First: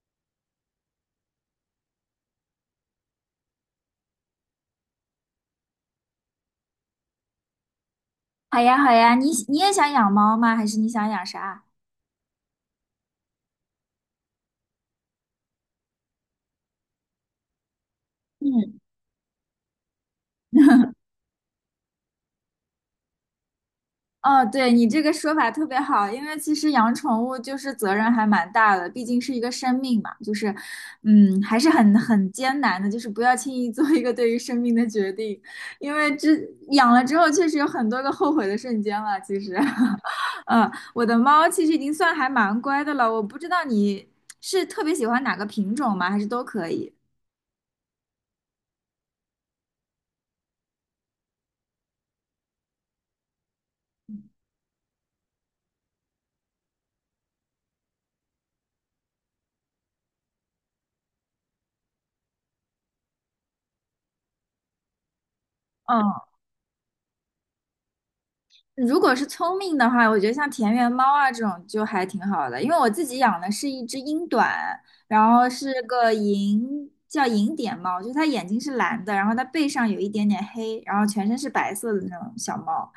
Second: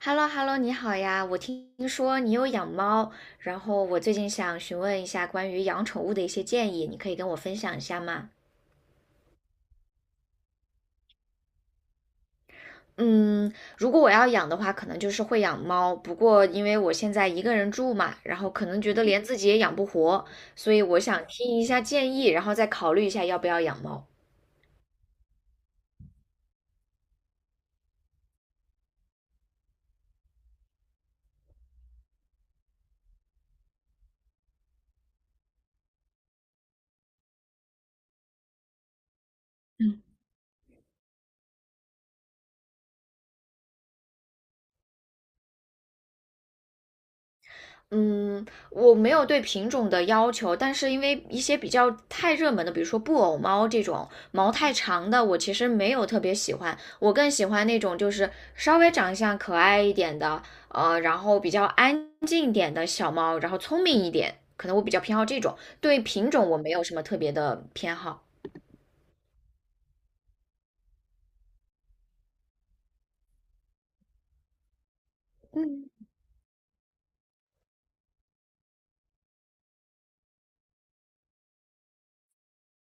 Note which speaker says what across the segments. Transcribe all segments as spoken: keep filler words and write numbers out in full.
Speaker 1: h e l l o h e l l o 你好呀！我听说你有养猫，然后我最近想询问一下关于养宠物的一些建议，你可以跟我分享一下吗？
Speaker 2: 好呀，好呀，你你也想养猫吗？还是你想养啥？
Speaker 1: 嗯，如果我要养的话，可能就是会养猫，不过因为我现在一个人住嘛，然后可
Speaker 2: 嗯，
Speaker 1: 能觉得连自己也养不活，所以我想听一下建议，然后再考虑一下要不要养猫。
Speaker 2: 哦，对，你这个说法特别好，因为其实养宠物就是责任还蛮大的，毕竟是一个生命嘛，就是，嗯，还是很很艰难的，就是不要轻易做一个对于生命的决定，因为这养了之后确实有很多个后悔的瞬间了。其实，嗯，我的猫其实已经算还蛮乖的了，我不知道你是特别喜欢哪个品种吗？还是都可以？
Speaker 1: 嗯，我没有对品种的要求，但是因为一些比较太热门的，比如说布偶猫这种毛太长的，我其实没有特别喜欢。我更喜欢那种就是稍微长相可爱一点的，呃，然后比较安静一点的小猫，然后聪明一点，可能我比较偏好这种。对品
Speaker 2: 嗯。
Speaker 1: 种我没有什么特别的偏好。
Speaker 2: 如果是聪明的话，我觉得像田园猫啊这种就还挺好的，因为我自己养的是一只英短，然后是
Speaker 1: 嗯。
Speaker 2: 个银，叫银点猫，就是它眼睛是蓝的，然后它背上有一点点黑，然后全身是白色的那种小猫。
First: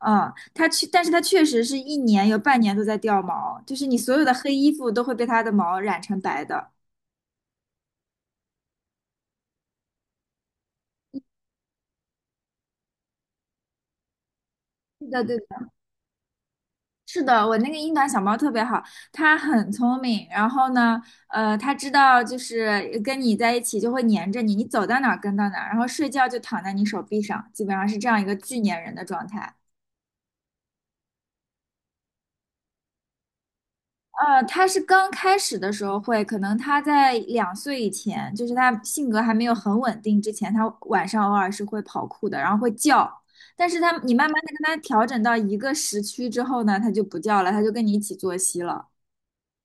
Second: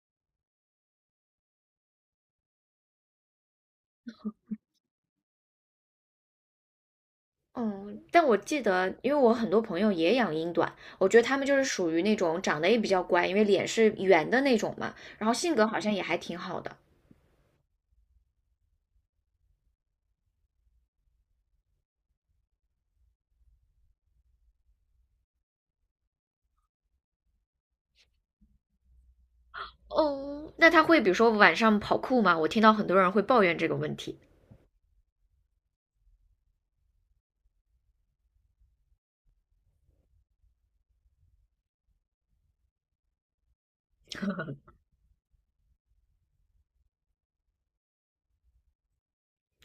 Speaker 2: 嗯，它确，但是它确实是一年有半年都在掉毛，就是你所有的黑衣服都会被它的毛染成白的。
Speaker 1: 嗯，但我记得，因为我很多朋友也养英短，我觉得他们就是属于那种长得也比较乖，因为脸是圆的那种嘛，
Speaker 2: 对的，
Speaker 1: 然后
Speaker 2: 对，
Speaker 1: 性格好像也还挺好的。
Speaker 2: 是的，我那个英短小猫特别好，它很聪明。然后呢，呃，它知道就是跟你在一起就会黏着你，你走到哪儿跟到哪儿，然后睡觉就躺在你手臂上，基本上是这样一个巨粘人的状态。
Speaker 1: 哦，那他会比如说晚上跑酷吗？我听到很多人会抱怨这个问题，
Speaker 2: 呃，它是刚开始的时候会，可能它在两岁以前，就是它性格还没有很稳定之前，它晚上偶尔是会跑酷的，然后会叫。但是它，你慢慢的跟它调整到一个时区之后呢，它就不叫了，它就跟你一起作息了。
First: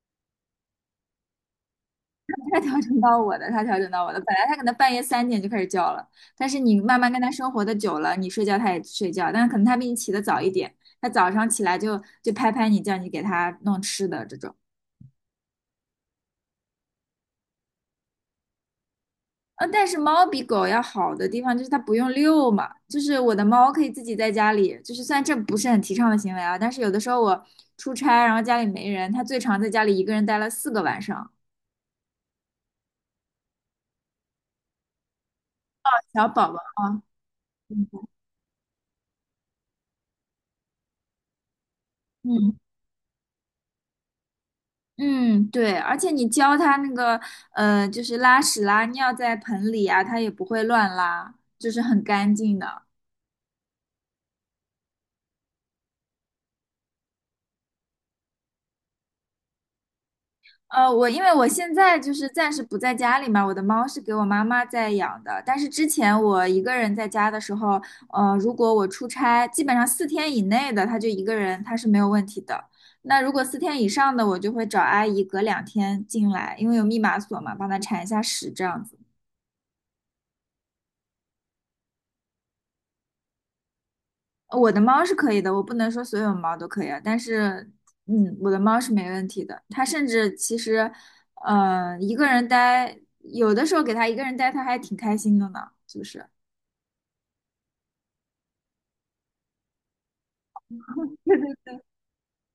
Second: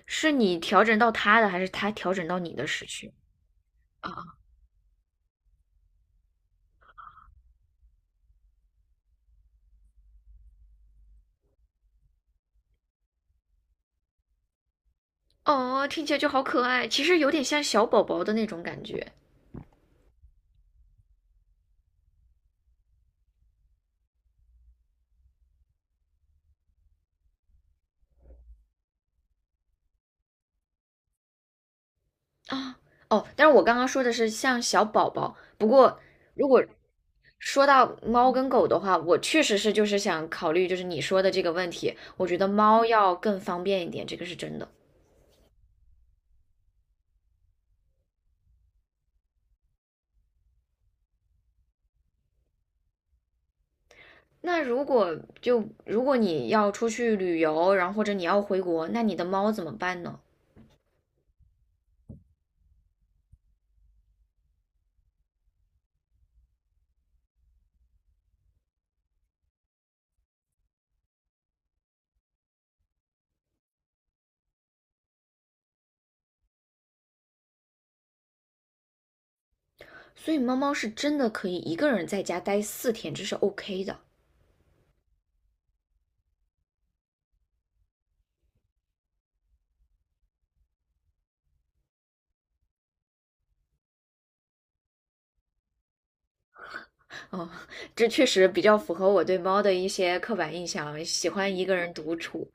Speaker 1: 是你调整到他的，还是他调整到你
Speaker 2: 他
Speaker 1: 的
Speaker 2: 调
Speaker 1: 时
Speaker 2: 整
Speaker 1: 区
Speaker 2: 到我的，他调整到
Speaker 1: 啊？
Speaker 2: 我的。本来他可能半夜三点就开始叫了，但是你慢慢跟他生活的久了，你睡觉他也睡觉，但是可能他比你起得早一点，他早上起来就就拍拍你，叫你给他弄吃的这种。
Speaker 1: 哦，听起来就好可爱，其实有点像小宝宝的那种感觉
Speaker 2: 呃，但是猫比狗要好的地方就是它不用遛嘛，就是我的猫可以自己在家里，就是虽然这不是很提倡的行为啊，但是有的时候我出差，然后家里没人，它最长在家里一个人待了四个晚上。
Speaker 1: 啊。哦，但是我刚刚说的是像小宝宝，不过
Speaker 2: 小
Speaker 1: 如
Speaker 2: 宝宝
Speaker 1: 果
Speaker 2: 啊，
Speaker 1: 说到
Speaker 2: 嗯。
Speaker 1: 猫跟狗的话，我确实是就是想考虑就是你说的这个问题，我觉得
Speaker 2: 嗯，
Speaker 1: 猫要更方便一点，这个是真的。
Speaker 2: 嗯，对，而且你教它那个，呃，就是拉屎拉尿在盆里啊，它也不会乱拉，就是很干净的。
Speaker 1: 那如果就如果你要出去旅游，然后或者你要回国，那你的猫怎么办呢？
Speaker 2: 呃，我因为我现在就是暂时不在家里嘛，我的猫是给我妈妈在养的，但是之前我一个人在家的时候，呃，如果我出差，基本上四天以内的，它就一个人，它是没有问题的。那如果四天以上的，我就会找阿姨隔两天进来，因为有密码锁嘛，帮它铲一下屎这样子。
Speaker 1: 所以猫猫是真的可以一个人在家待四天，这是 OK 的。
Speaker 2: 我的猫是可以的，我不能说所有猫都可以啊，但是，嗯，我的猫是没问题的。它甚至其实，呃，一个人待，有的时候给它一个人待，它还挺开心的呢，是不是？
Speaker 1: 哦，这确实比较符合我对猫的一些刻板印象，喜
Speaker 2: 对
Speaker 1: 欢
Speaker 2: 对
Speaker 1: 一个
Speaker 2: 对，
Speaker 1: 人独处。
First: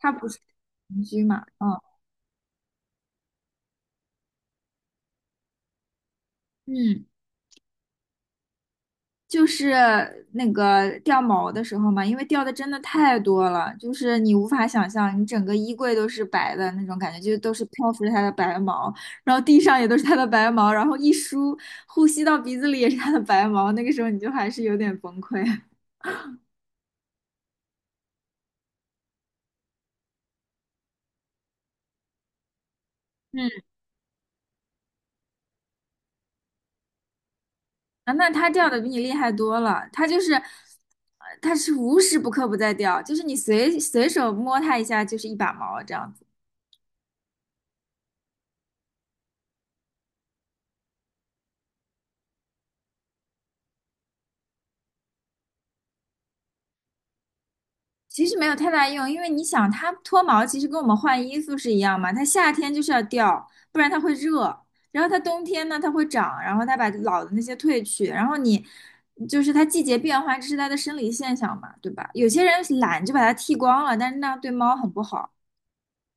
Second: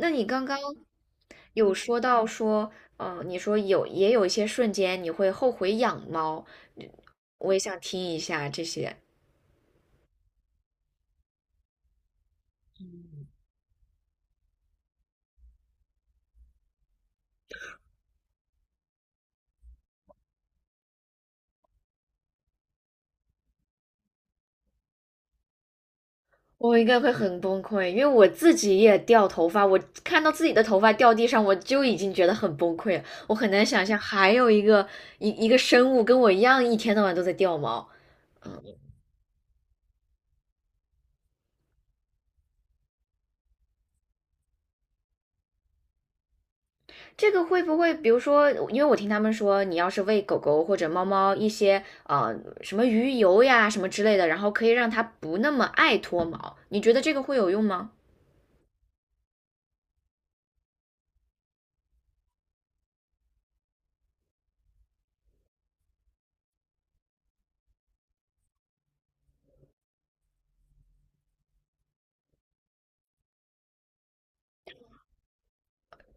Speaker 2: 它
Speaker 1: 你
Speaker 2: 不是
Speaker 1: 刚刚
Speaker 2: 邻居嘛，
Speaker 1: 有
Speaker 2: 嗯，
Speaker 1: 说到说，嗯，你说有也有一些瞬间你会后悔养猫，
Speaker 2: 嗯。
Speaker 1: 我也想听一下这些。
Speaker 2: 就是那个掉毛的时候嘛，因为掉的真的太多了，就是你无法想象，你整个衣柜都是白的那种感觉，就都是漂浮着它的白毛，然后地上也都是它的白毛，然后一梳，呼吸到鼻子里也是它的白毛，那个时候你就还是有点崩溃。
Speaker 1: 我应该会很崩溃，因为我自己也掉头发，我看到自己的头发掉地上，我就已经觉得很崩溃了。我
Speaker 2: 嗯，
Speaker 1: 很难想象还有一个一一个生物跟我一样，一天到晚都在掉毛。
Speaker 2: 啊，那它掉的比你厉害多了，它就是，呃它是无时不刻不在掉，就是你随随手摸它一下就是一把毛这样子。
Speaker 1: 这个会不会，比如说，因为我听他们说，你要是喂狗狗或者猫猫一些呃什么鱼油呀什么之类的，然后可以让它不那么爱脱毛，你觉得这个会有用吗？
Speaker 2: 其实没有太大用，因为你想，它脱毛其实跟我们换衣服是一样嘛，它夏天就是要掉，不然它会热。然后它冬天呢，它会长，然后它把老的那些褪去，然后你就是它季节变化，这是它的生理现象嘛，对吧？有些人懒就把它剃光了，但是那样对猫很不好。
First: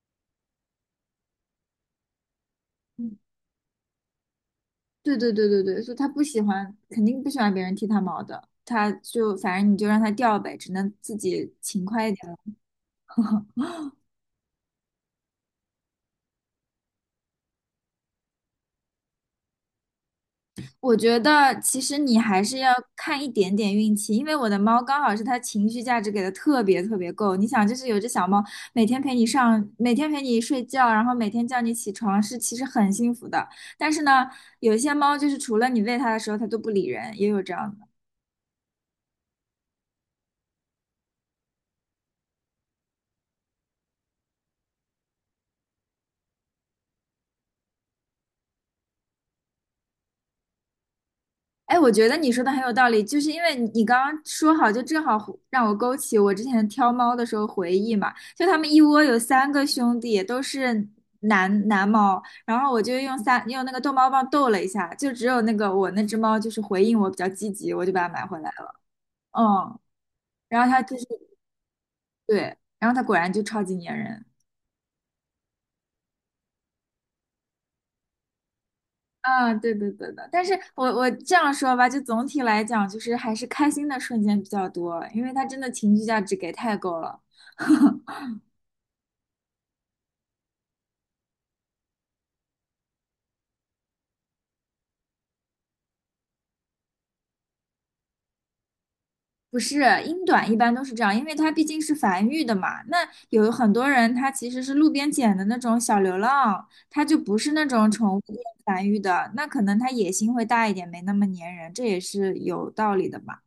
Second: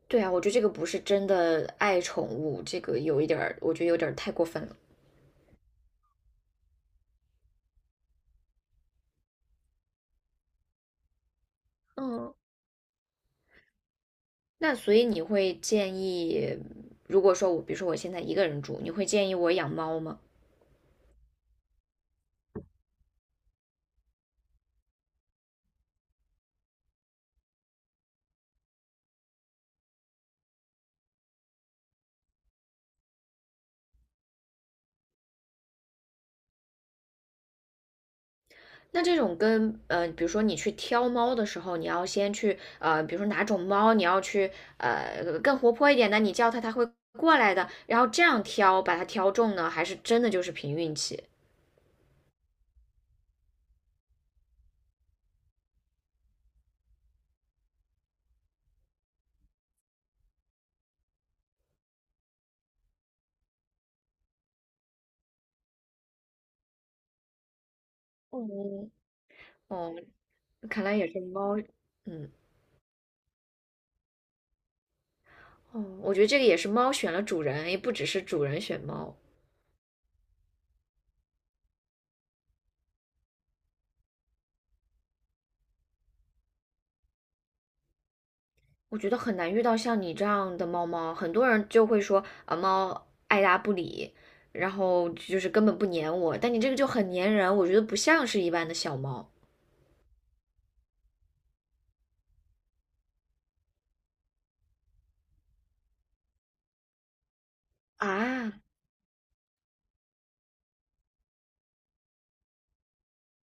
Speaker 1: 对啊，我觉得这个不是真的爱宠物，这个
Speaker 2: 嗯，
Speaker 1: 有一点儿，我觉得有点儿太过分了。
Speaker 2: 对对对对对，所以它不喜欢，肯定不喜欢别人剃它毛的，它就反正你就让它掉呗，只能自己勤快一
Speaker 1: 嗯，
Speaker 2: 点。
Speaker 1: 那所以你会建议，如果说我，比如说我现在一个人住，你会建议我养猫吗？
Speaker 2: 我觉得其实你还是要看一点点运气，因为我的猫刚好是它情绪价值给的特别特别够。你想，就是有只小猫，每天陪你上，每天陪你睡觉，然后每天叫你起床，是其实很幸福的。但是呢，有些猫就是除了你喂它的时候，它都不理人，也有这样的。
Speaker 1: 那这种跟呃，比如说你去挑猫的时候，你要先去呃，比如说哪种猫你要去呃更活泼一点的，你叫它它会过来的，然后这样挑把它挑中呢，还是真的就是凭运气？
Speaker 2: 哎，我觉得你说的很有道理，就是因为你你刚刚说好，就正好忽让我勾起我之前挑猫的时候回忆嘛。就他们一窝有三个兄弟，都是男男猫，然后我就用三用那个逗猫棒逗了一下，就只有那个我那只猫就是回应我比较积极，我就把它买回来了。
Speaker 1: 嗯，
Speaker 2: 嗯，
Speaker 1: 哦，
Speaker 2: 然后它
Speaker 1: 看来
Speaker 2: 就是
Speaker 1: 也是猫，嗯，
Speaker 2: 对，然后它果然就超级粘人。
Speaker 1: 哦，我觉得这个也是猫选了主人，也不只是主人选猫。
Speaker 2: 啊，对对对的，但是我我这样说吧，就总体来讲，就是还是开心的瞬间比较多，因为它真的情绪价值给太够了。
Speaker 1: 我觉得很难遇到像你这样的猫猫，很多人就会说啊，猫爱答不理，然后就是根本不粘我。但你这个就很粘人，我觉得不像是一般的小猫
Speaker 2: 不是，英短一般都是这样，因为它毕竟是繁育的嘛。那有很多人他其实是路边捡的那种小流浪，它就不是那种宠物店
Speaker 1: 啊。
Speaker 2: 繁育的，那可能它野心会大一点，没那么粘人，这也是有道理的嘛。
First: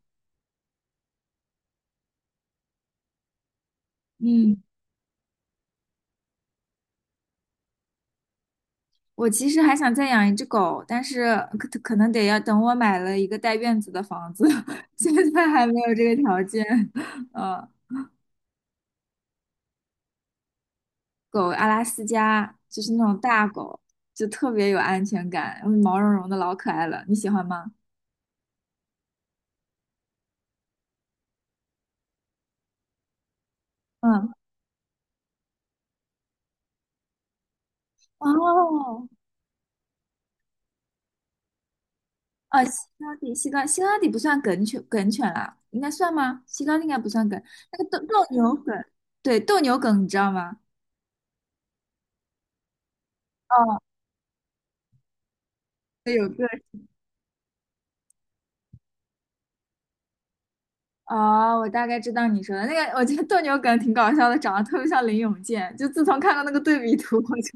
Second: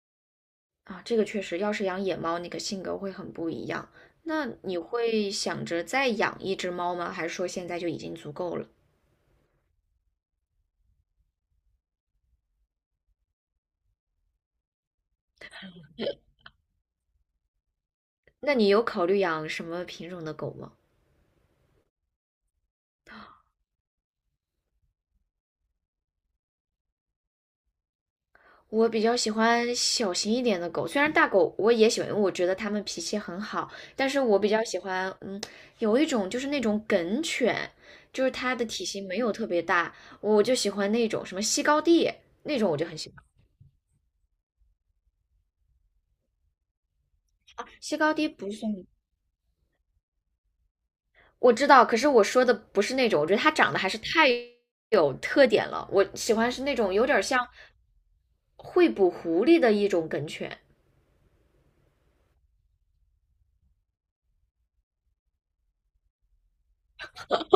Speaker 1: 啊，这个确实，要是养野猫，那个性格会很不一样。那
Speaker 2: 嗯，
Speaker 1: 你会想着再养一只猫吗？还是说现在就已经足够了？
Speaker 2: 我其实还想再养一只狗，但是可可能得要等我买了一个带院子的房子，现在还没有这个条件。嗯。
Speaker 1: 那你有考虑养什么品种的狗吗？
Speaker 2: 狗阿拉斯加，就是那种大狗，就特别有安全感，嗯，毛茸茸的，老可爱了。你喜欢吗？
Speaker 1: 我比较喜欢小型一点的狗，虽然大狗我也喜欢，因为我觉得它们脾气很好，但是
Speaker 2: 嗯，
Speaker 1: 我比较喜欢，嗯，有一种就是那种梗犬，就是它的体型
Speaker 2: 哦，
Speaker 1: 没有特别大，我就喜欢那种什么西高地那
Speaker 2: 啊，西
Speaker 1: 种，我就很
Speaker 2: 高
Speaker 1: 喜欢。
Speaker 2: 地，西高西高地不算梗犬，梗犬啊，应该算吗？西高地应该不算梗，那个
Speaker 1: 西
Speaker 2: 斗
Speaker 1: 高
Speaker 2: 斗
Speaker 1: 地不
Speaker 2: 牛
Speaker 1: 算，
Speaker 2: 梗，对，斗牛梗，你知道吗？
Speaker 1: 我知道，可是我说的不是那种，我觉得它长得
Speaker 2: 哦，
Speaker 1: 还是太有特点了，我
Speaker 2: 对有
Speaker 1: 喜
Speaker 2: 个。
Speaker 1: 欢是那种有点像会捕狐狸的一种梗犬，
Speaker 2: 哦，我大概知道你说的那个，我觉得斗牛梗挺搞笑的，长得特别像林永健。就自从看到那个对比图，我就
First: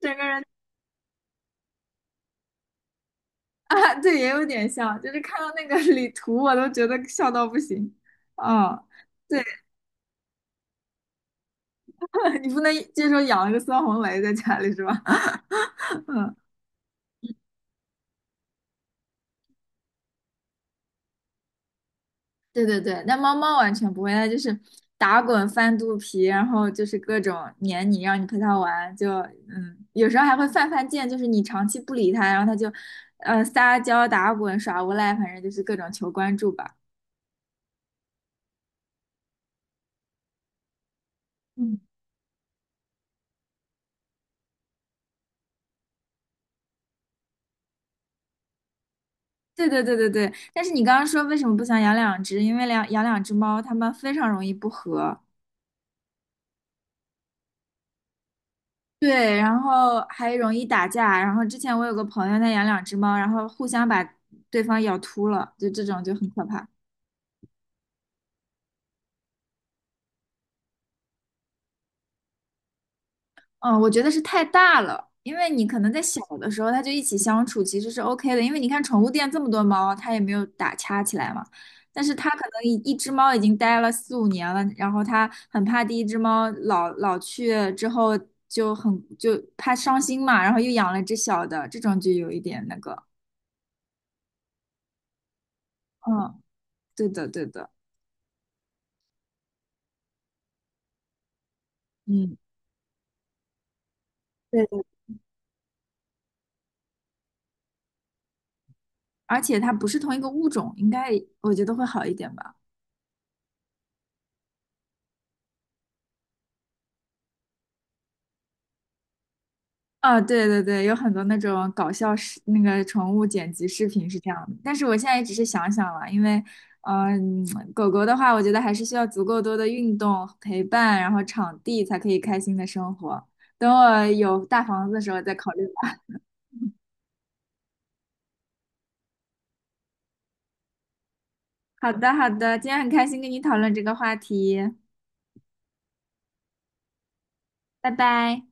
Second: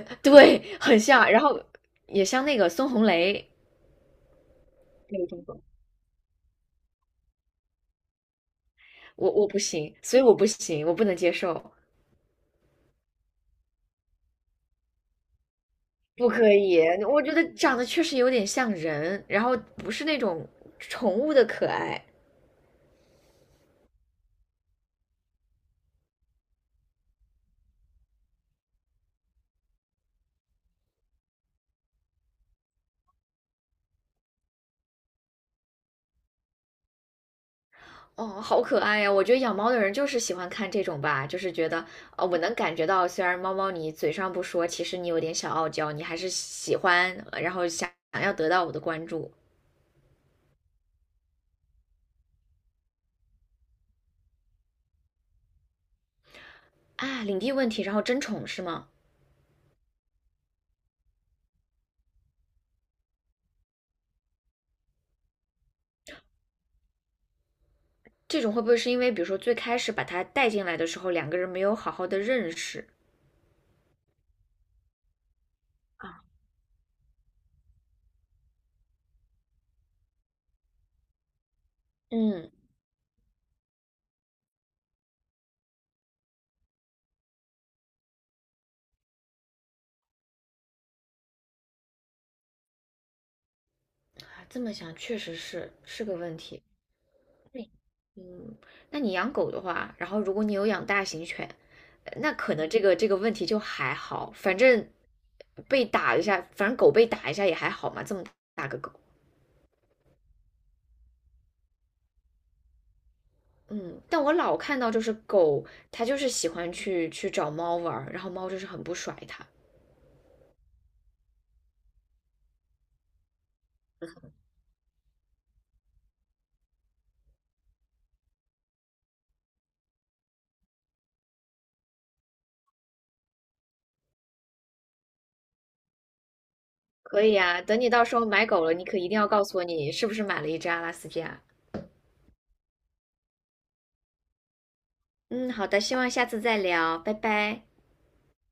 Speaker 2: 整 个人
Speaker 1: 对，很像，然后也像那个孙红雷
Speaker 2: 啊，对，也有点像，就是
Speaker 1: 那
Speaker 2: 看
Speaker 1: 种
Speaker 2: 到
Speaker 1: 狗。
Speaker 2: 那个 李图，我都觉得笑到不行。嗯，
Speaker 1: 我
Speaker 2: 对，
Speaker 1: 我不行，所以我不行，我不能接受，
Speaker 2: 你不能接受养了个孙红雷在家里是吧？
Speaker 1: 不
Speaker 2: 嗯，
Speaker 1: 可以。我觉得长得确实有点像人，然后不是那种宠物的可爱。
Speaker 2: 对对对，那猫猫完全不会，它就是打滚翻肚皮，然后就是各种黏你，让你陪它玩，就嗯，有时候还会犯犯贱，就是你长期不理它，然后它就呃撒娇打滚耍无赖，反正就是各种求关注吧。
Speaker 1: 哦，好可爱呀！我觉得养猫的人就是喜欢看这种吧，就是觉
Speaker 2: 嗯。
Speaker 1: 得，呃，我能感觉到，虽然猫猫你嘴上不说，其实你有点小傲娇，你还是喜欢，呃然后想想要得到我的关注
Speaker 2: 对对对对对，但是你刚刚说为什么不想养两只？因为两养两只猫，它们非常容易不和，
Speaker 1: 啊，领地问题，然后争宠是吗？
Speaker 2: 对，然后还容易打架。然后之前我有个朋友，他养两只猫，然后互相把对方咬秃了，就这种就很可怕。
Speaker 1: 这种会不会是因为，比如说最开始把它带进来的时候，两个人没有好好的认识
Speaker 2: 嗯，我觉得是太大了，因为你可能在小
Speaker 1: 啊？
Speaker 2: 的时候，它就一起相处，其实是 O K 的。因为你看宠物店这么多猫，它也没有打掐起来嘛。但是它可
Speaker 1: 嗯。
Speaker 2: 能一一只猫已经待了四五年了，然后它很怕第一只猫老老去之后就很就怕伤心嘛，然后又养了只小的，这种就有一点那个。
Speaker 1: 啊，这么想确实是是个问
Speaker 2: 嗯，
Speaker 1: 题。
Speaker 2: 对的，对
Speaker 1: 对
Speaker 2: 的，
Speaker 1: 嗯，那你养狗的话，然后如果你有养大型犬，呃那
Speaker 2: 嗯，
Speaker 1: 可能这个这个问题就还好，反
Speaker 2: 对的。
Speaker 1: 正被打一下，反正狗被打一下也还好嘛，这么大个狗。
Speaker 2: 而且它不是同一个物种，应该我觉得会好一点吧。
Speaker 1: 嗯，但我老看到就是狗，它就是喜欢去去找猫玩儿，然后猫就是很不甩它。
Speaker 2: 啊，对对对，有很多那种搞笑视那个宠物剪辑视频是这样的，但是我现在也只是想想了，因为，呃嗯、狗狗的话，我觉得还是需要足够多的运动陪伴，然后场地才可以开心的生活。等我有大房子的时候再考虑吧。
Speaker 1: 可以啊，等你到时候买狗了，你可一定要告诉我你是不是买了一只阿拉斯加。
Speaker 2: 好的，好的，今天很开心跟你讨论这个话题，
Speaker 1: 嗯，好的，希望下次再聊，拜拜。
Speaker 2: 拜拜。